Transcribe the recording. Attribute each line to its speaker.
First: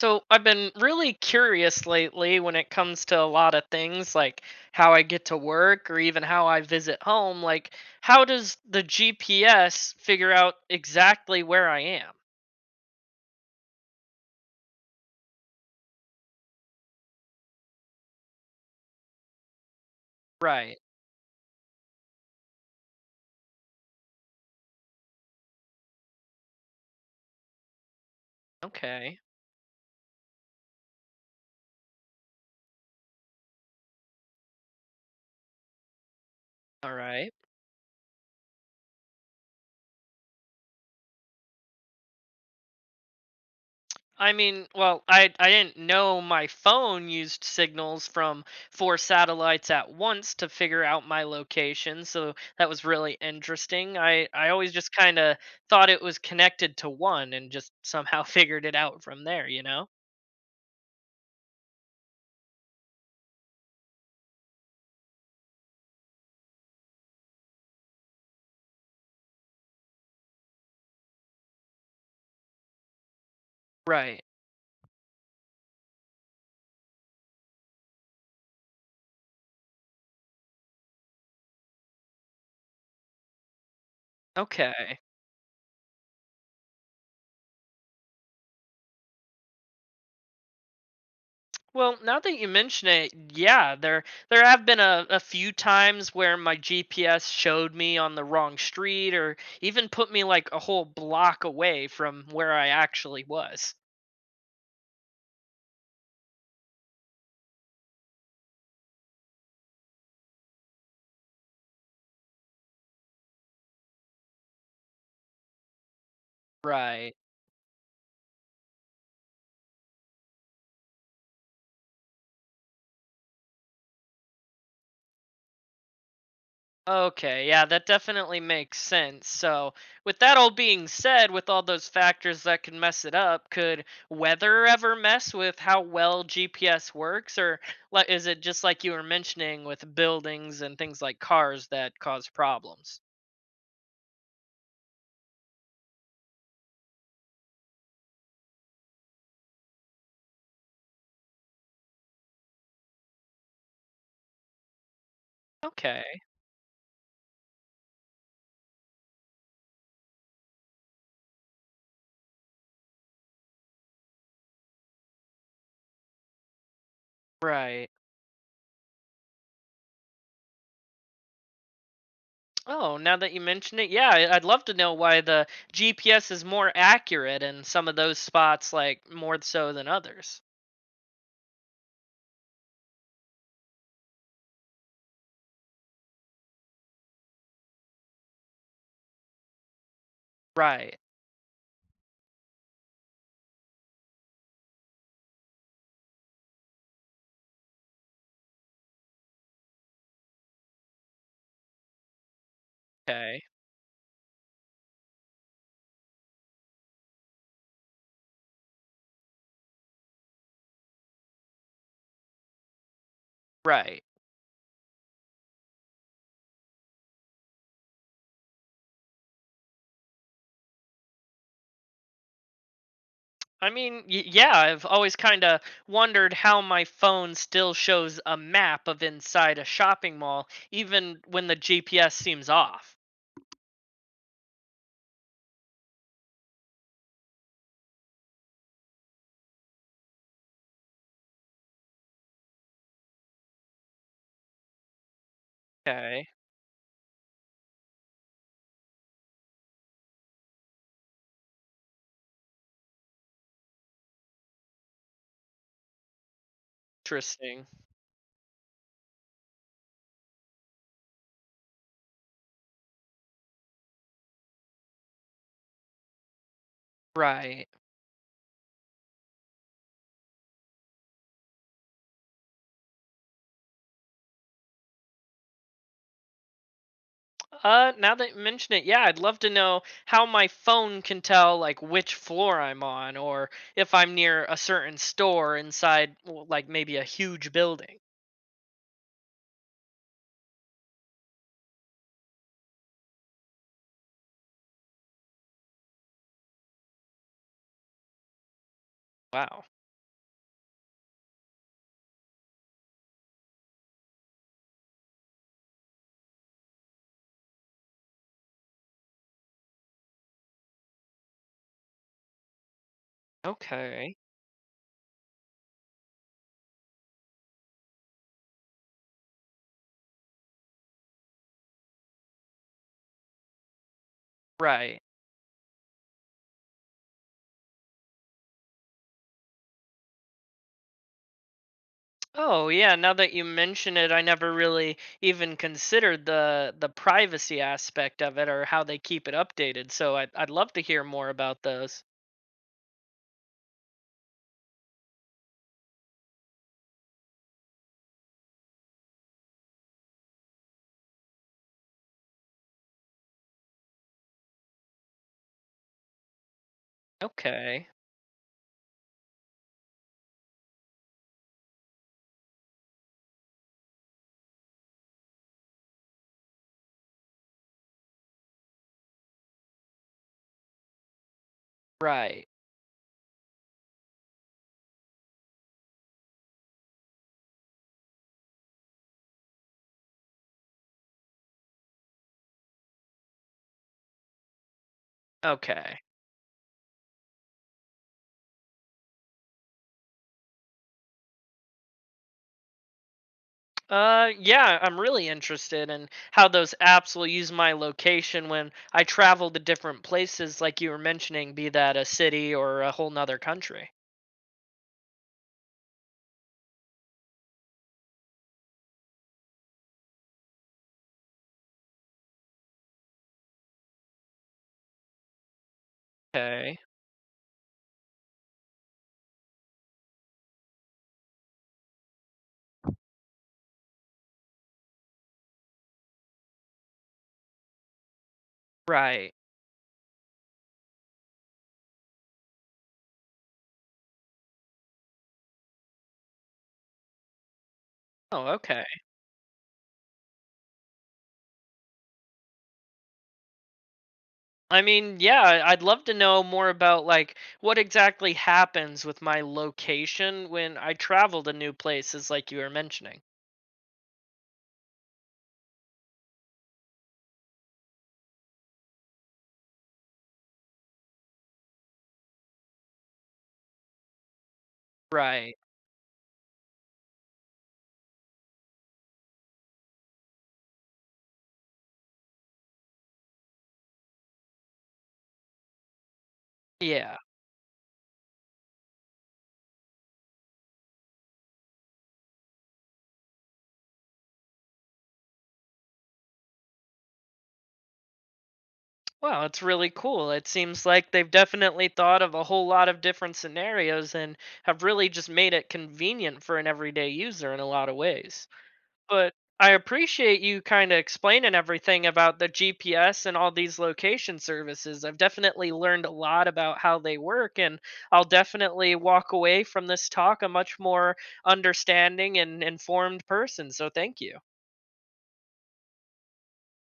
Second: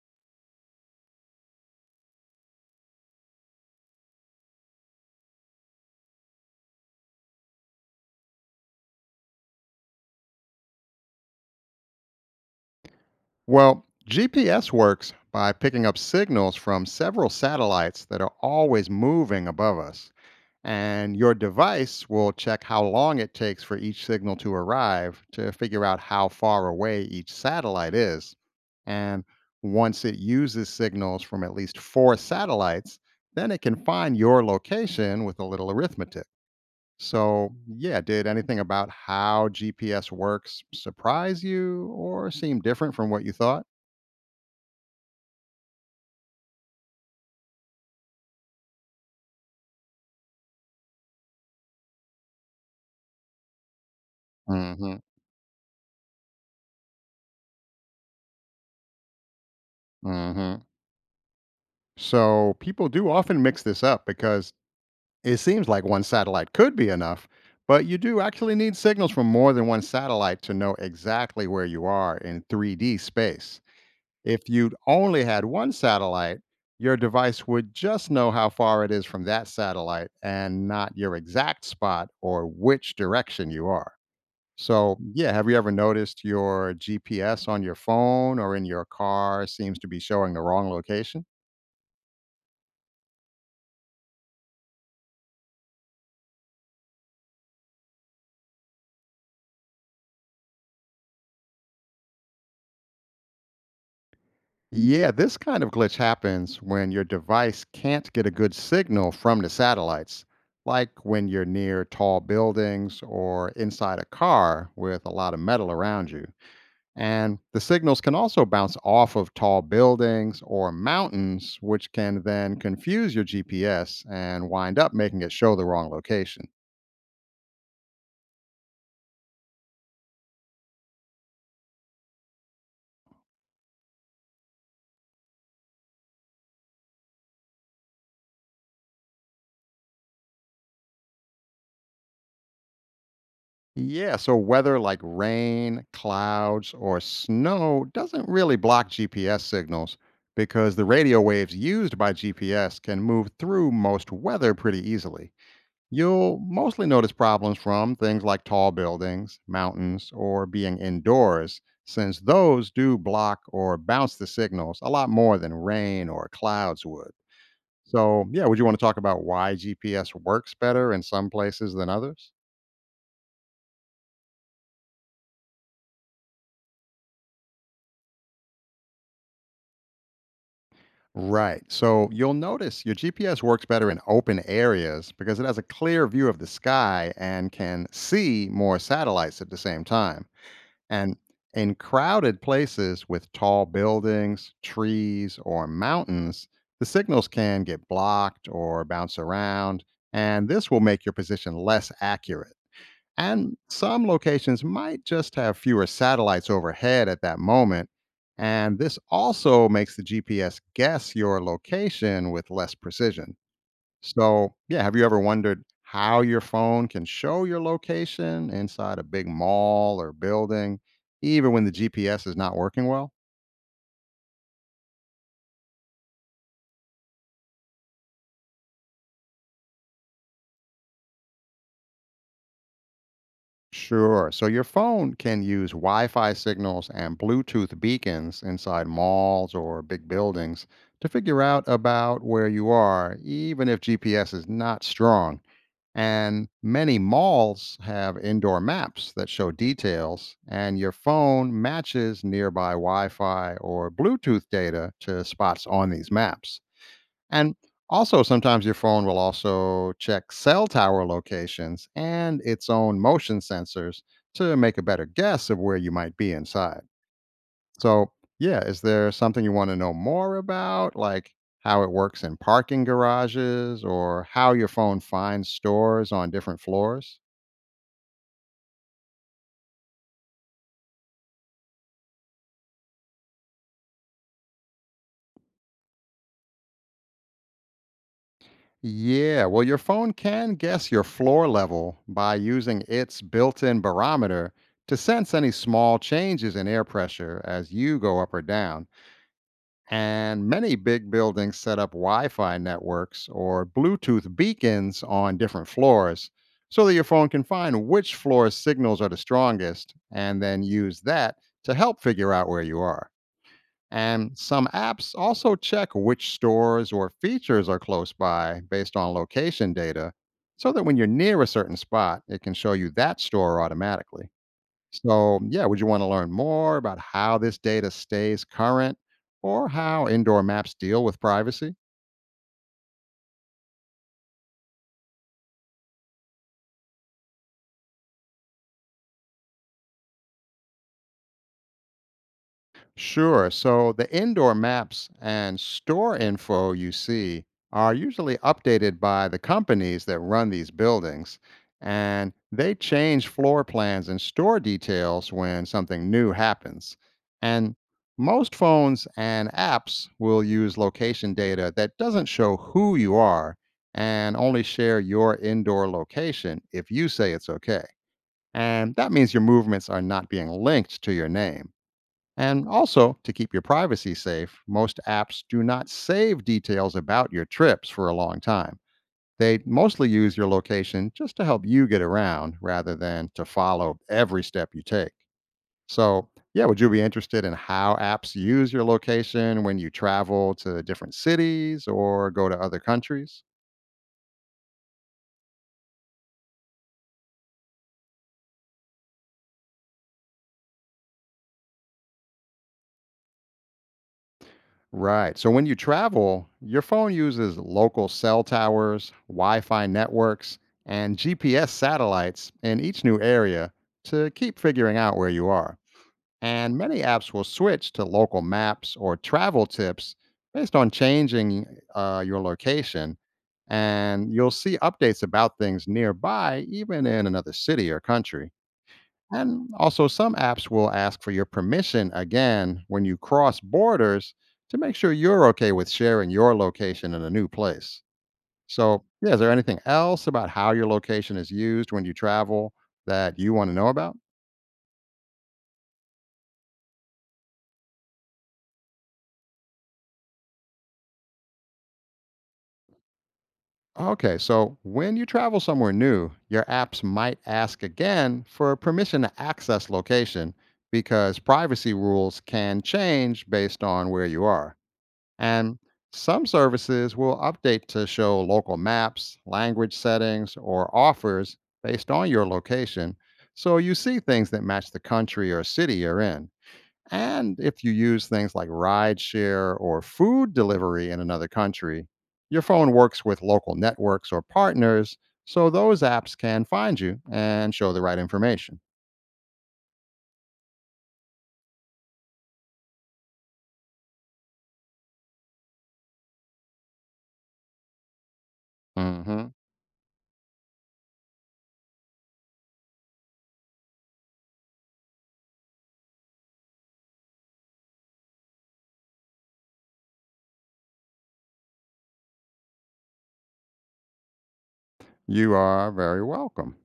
Speaker 1: So I've been really curious lately when it comes to a lot of things, like how I get to work or even how I visit home. Like, how does the GPS figure out exactly where I am?
Speaker 2: Well, GPS works by picking up signals from several satellites that are always moving above us.
Speaker 1: Right.
Speaker 2: And your device will check how long it takes for each signal to arrive to figure out how far away each satellite is.
Speaker 1: Okay.
Speaker 2: And once it uses signals from at least four satellites, then it can find your location with a little arithmetic.
Speaker 1: All right.
Speaker 2: So, yeah, did anything about how GPS works surprise you or seem different from what you thought?
Speaker 1: I mean, well, I didn't know my phone used signals from four satellites at once to figure out my location, so that was really interesting. I always just
Speaker 2: Mhm,
Speaker 1: kind of thought it was connected to one and just somehow figured it out from there, you know?
Speaker 2: mhm. So people do often mix this up because it seems like one satellite could be enough, but you do actually need signals from more than one satellite to know exactly where you are in 3D space.
Speaker 1: Right.
Speaker 2: If you'd only had one satellite, your device would just know how far it is from that satellite and not your exact spot or which direction you are. So,
Speaker 1: Okay.
Speaker 2: yeah, have you ever noticed your GPS on your phone or in your car seems to be showing the wrong location?
Speaker 1: Well, now that you mention it, yeah, there have been a few times where my GPS showed me on the wrong street or even put me like a whole block away from where I actually was.
Speaker 2: Yeah, this kind of glitch happens when your device can't get a good signal from the satellites, like when you're near tall buildings or inside a car with a lot of metal around you.
Speaker 1: Right.
Speaker 2: And the signals can also bounce off of tall buildings or mountains, which can then confuse your GPS and wind up making it show the wrong location.
Speaker 1: Okay. Yeah, that definitely makes sense. So, with that all being said, with all those factors that can mess it up, could weather ever mess with how well GPS works? Or like, is it just like you were mentioning with buildings and things like cars that cause problems?
Speaker 2: Yeah, so weather like rain, clouds, or snow doesn't really block GPS signals because the radio waves used by GPS can move through most weather pretty easily.
Speaker 1: Okay.
Speaker 2: You'll mostly notice problems from things like tall buildings, mountains, or being indoors, since those do block or bounce the signals a lot more than rain or clouds would.
Speaker 1: Right.
Speaker 2: So, yeah, would you want to talk about why GPS works better in some places than others?
Speaker 1: Oh, now that you mention it, yeah, I'd love to know why the GPS is more accurate in some of those spots, like more so than others.
Speaker 2: Right. So you'll notice your GPS works better in open areas because it has a clear view of the sky and can see more satellites at the same time.
Speaker 1: Right.
Speaker 2: And in crowded places with tall buildings, trees, or mountains, the signals can get blocked or bounce around, and this will make your position less accurate.
Speaker 1: Okay.
Speaker 2: And some locations might just have fewer satellites overhead at that moment. And this also makes the GPS guess your location with less precision.
Speaker 1: Right.
Speaker 2: So, yeah, have you ever wondered how your phone can show your location inside a big mall or building, even when the GPS is not working well?
Speaker 1: I mean, yeah, I've always kind of wondered how my phone still shows a map of inside a shopping mall, even when the GPS seems off.
Speaker 2: Sure. So your phone can use Wi Fi signals and Bluetooth beacons inside malls or big buildings to figure out about where you are, even if GPS is not strong.
Speaker 1: Okay,
Speaker 2: And many malls have indoor maps that show details, and your phone matches nearby Wi Fi or Bluetooth data to spots on these maps. And
Speaker 1: interesting.
Speaker 2: also, sometimes your phone will also check cell tower locations and its own motion sensors to make a better guess of where you might be inside.
Speaker 1: Right.
Speaker 2: So, yeah, is there something you want to know more about, like how it works in parking garages or how your phone finds stores on different floors?
Speaker 1: Now that you mention it, yeah, I'd love to know how my phone can tell like which floor I'm on, or if I'm near a certain store inside, like maybe a huge building.
Speaker 2: Yeah, well, your phone can guess your floor level by using its built in barometer to sense any small changes in air pressure as you go up or down.
Speaker 1: Wow.
Speaker 2: And many big buildings set up Wi Fi networks or Bluetooth beacons on different floors so that your phone can find which floor's signals are the strongest and then use that to help figure out where you are.
Speaker 1: Okay.
Speaker 2: And some apps also check which stores or features are close by based on location data so that when you're near a certain spot, it can show you that store automatically.
Speaker 1: Right.
Speaker 2: So, yeah, would you want to learn more about how this data stays current or how indoor maps deal with privacy?
Speaker 1: Oh yeah, now that you mention it, I never really even considered the privacy aspect of it or how they keep it updated. So I'd love to hear more about those.
Speaker 2: Sure. So the indoor maps and store info you see are usually updated by the companies that run these buildings, and they change floor plans and store details when something new happens. And
Speaker 1: Okay.
Speaker 2: most phones and apps will use location data that doesn't show who you are and only share your indoor location if you say it's okay. And that means your movements are not being linked to your name.
Speaker 1: Right.
Speaker 2: And also, to keep your privacy safe, most apps do not save details about your trips for a long time. They mostly use your location just to help you get around rather than to follow every step you take.
Speaker 1: Okay.
Speaker 2: So, yeah, would you be interested in how apps use your location when you travel to different cities or go to other countries?
Speaker 1: Yeah, I'm really interested in how those apps will use my location when I travel to different places like you were mentioning, be that a city or a whole nother country.
Speaker 2: Right. So when you travel, your phone uses local cell towers, Wi Fi networks, and GPS satellites in each new area to keep figuring out where you are. And
Speaker 1: Okay.
Speaker 2: many apps will switch to local maps or travel tips based on changing your location. And you'll see updates about things nearby, even in another city or country.
Speaker 1: Right.
Speaker 2: And also, some apps will ask for your permission again when you cross borders to make sure you're okay with sharing your location in a new place.
Speaker 1: Oh, okay.
Speaker 2: So, yeah, is there anything else about how your location is used when you travel that you want to know about?
Speaker 1: I mean, yeah, would love to know more about like what exactly happens with my location when I travel to new places like you were mentioning.
Speaker 2: Okay, so when you travel somewhere new, your apps might ask again for permission to access location because privacy rules can change based on where you are.
Speaker 1: Right.
Speaker 2: And some services will update to show local maps, language settings, or offers based on your location. So you see things that match the country or city you're in.
Speaker 1: Yeah.
Speaker 2: And if you use things like rideshare or food delivery in another country, your phone works with local networks or partners, so those apps can find you and show the right information.
Speaker 1: Wow, it's really cool. It seems like they've definitely thought of a whole lot of different scenarios and have really just made it convenient for an everyday user in a lot of ways. But
Speaker 2: Mhm.
Speaker 1: I appreciate you kind of explaining everything about the GPS and all these location services. I've definitely learned a lot about how they work, and I'll definitely walk away from this talk a much more understanding and informed person. So, thank you.
Speaker 2: You are very welcome.